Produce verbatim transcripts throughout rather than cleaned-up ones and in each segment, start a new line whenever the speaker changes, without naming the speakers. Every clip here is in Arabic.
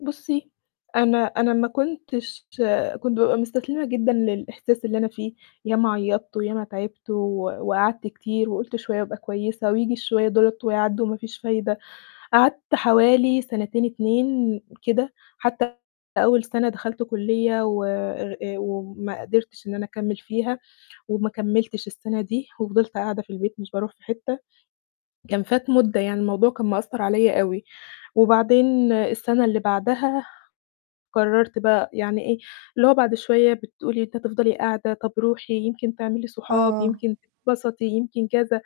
بُصّي، أنا أنا ما كنتش كنت بابقى مُستسلمة جدًا للإحساس اللي أنا فيه، ياما عيّطت وياما تعبت و وقعدت كتير وقُلت شوية وأبقى كويسة وييجي الشوية دُولة ويعدّوا وما فيش فايدة. قعدت حوالي سَنتين اتنين كده، حتى أول سَنة دخلت كُلّية و أر آآ وما قدرتش إن أنا أكمّل فيها وما كمّلتش السَنة دي وفضلت قاعدة في البيت مش باروح في حتة، كان فات مُدة، يعني الموضوع كان مأثّر عليّا أوي. وبعدين السَنة اللي بعدها قررت بقى يعني إيه، اللي هو بعد شوية بتقول لي أنتِ هتفضلي قاعدة؟ طَب روحي يمكن تعملي صحاب،
آه.
يمكن تتبسطي، يمكن كذا،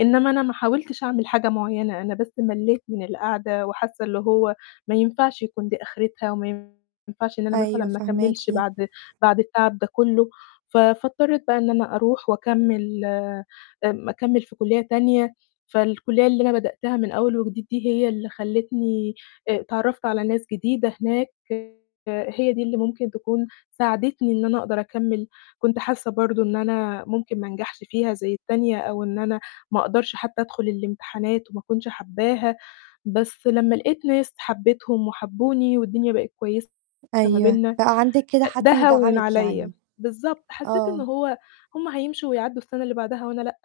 إنّما أنا ما حاولتش أعمل حاجة معيّنة، أنا بس ملّيت من القعدة وحاسّة اللي هو ما ينفعش يكون دي آخرتها وما ينفعش إن أنا مثلًا
أيوه
ما أكمّلش
فاهماكِ.
بعد بعد التعب ده كلّه، ف فاضطريت بقى إن أنا أروح وأكمّل آمم أكمّل في كُلّية تانية، فالكُلّية اللي أنا بدأتها من أول وجديد دي هي اللي خلّتني آآ اتعرّفت على ناس جديدة هناك آآ هي دي اللي ممكن تكون ساعدتني إن أنا أقدر أكمّل. كنت حاسّة برضه إن أنا ممكن ما أنجحش فيها زي التانية أو إن أنا ما أقدرش حتى أدخُل الإمتحانات وما أكونش حبّاها، بس لمّا لقيت ناس حبّيتهم وحبّوني والدنيا بقت كويسة ما
أيوه،
بيننا
بقى عندِك كده
آآ ده
حد
هوّن
يدعمِك
عليّا
يعني.
بالضبط، حسّيت إن
آه.
هو هُم هيمشوا ويعدّوا السَنة اللي بعدها وأنا لأ.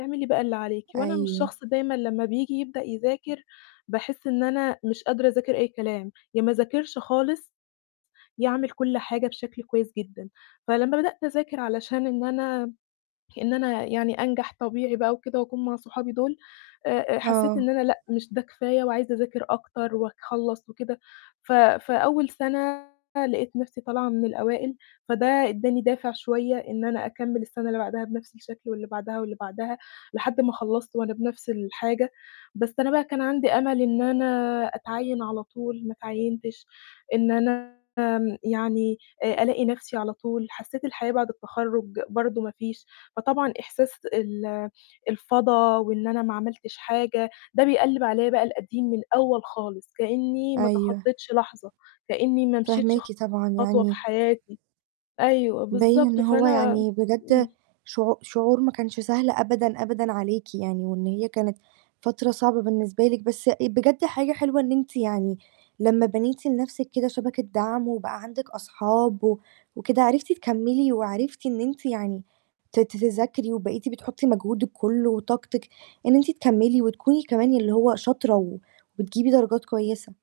اعملي بقى اللي عليكِ وأنا مش
أيوه.
شخص دايمًا لمّا بييجي يبدأ يذاكر، باحس إن أنا مش قادرة أذاكر أي كلام، يا ما أذاكرش خالص، يا أعمل كل حاجة بشكل كويس جدًا. فلمّا بدأت أذاكر علشان إن أنا م إن أنا يعني أنجح طبيعي بقى وكده وأكون مع صحابي دُول آآ آآ حسّيت
آه.
إن أنا لأ، مش ده كفاية وعايزة أذاكر أكتر أكخلّص وكده ف فأول سَنة لقيت نَفْسي طالعة من الأوائل، فده ادّاني دافع شوية إن أنا أكمّل السَنة اللي بعدها بنَفْس الشكل واللي بعدها واللي بعدها، لحد ما خلّصت وأنا بنَفْس الحاجة، بس أنا بقى كان عندي أمل إن أنا أتعيّن على طول، ما أتعيّنتش، إن أنا آمم يعني آآ ألاقي نَفْسي على طول، حسّيت الحياة بعد التخرُّج برضه ما فيش، فطبعًا إحساس ال الفَضا وإن أنا ما عملتش حاجة، ده بيقلّب عليّا بقى القديم من الأول خالص، كإنّي ما
أيوه.
تخطّيتش لحظة، كإنّي ما مشيتش
فاهماكِ، طبعًا
خطوة في
يعني
حياتي. أيوه،
باين إن
بالضبط،
هو
فأنا
يعني بجد
إمم.
شعو شعور ما كانش سهل أبدًا أبدًا عليكِ يعني، وإن هي كانت فترة صعبة بالنسبة لِك، بس آآ بجد حاجة حلوة إن أنتِ يعني لمّا بنيتِ لنَفْسِك كده شبكة دعم وبقى عندِك أصحاب و وكده، عرفتِ تكمّلي وعرفتِ إن أنتِ يعني ت ت تذاكري، وبقيتِ بتحطّي مجهودِك كلّه وطاقتِك إن أنتِ تكمّلي وتكوني كمان اللي هو شاطرة و وبتجيبي درجات كويسة.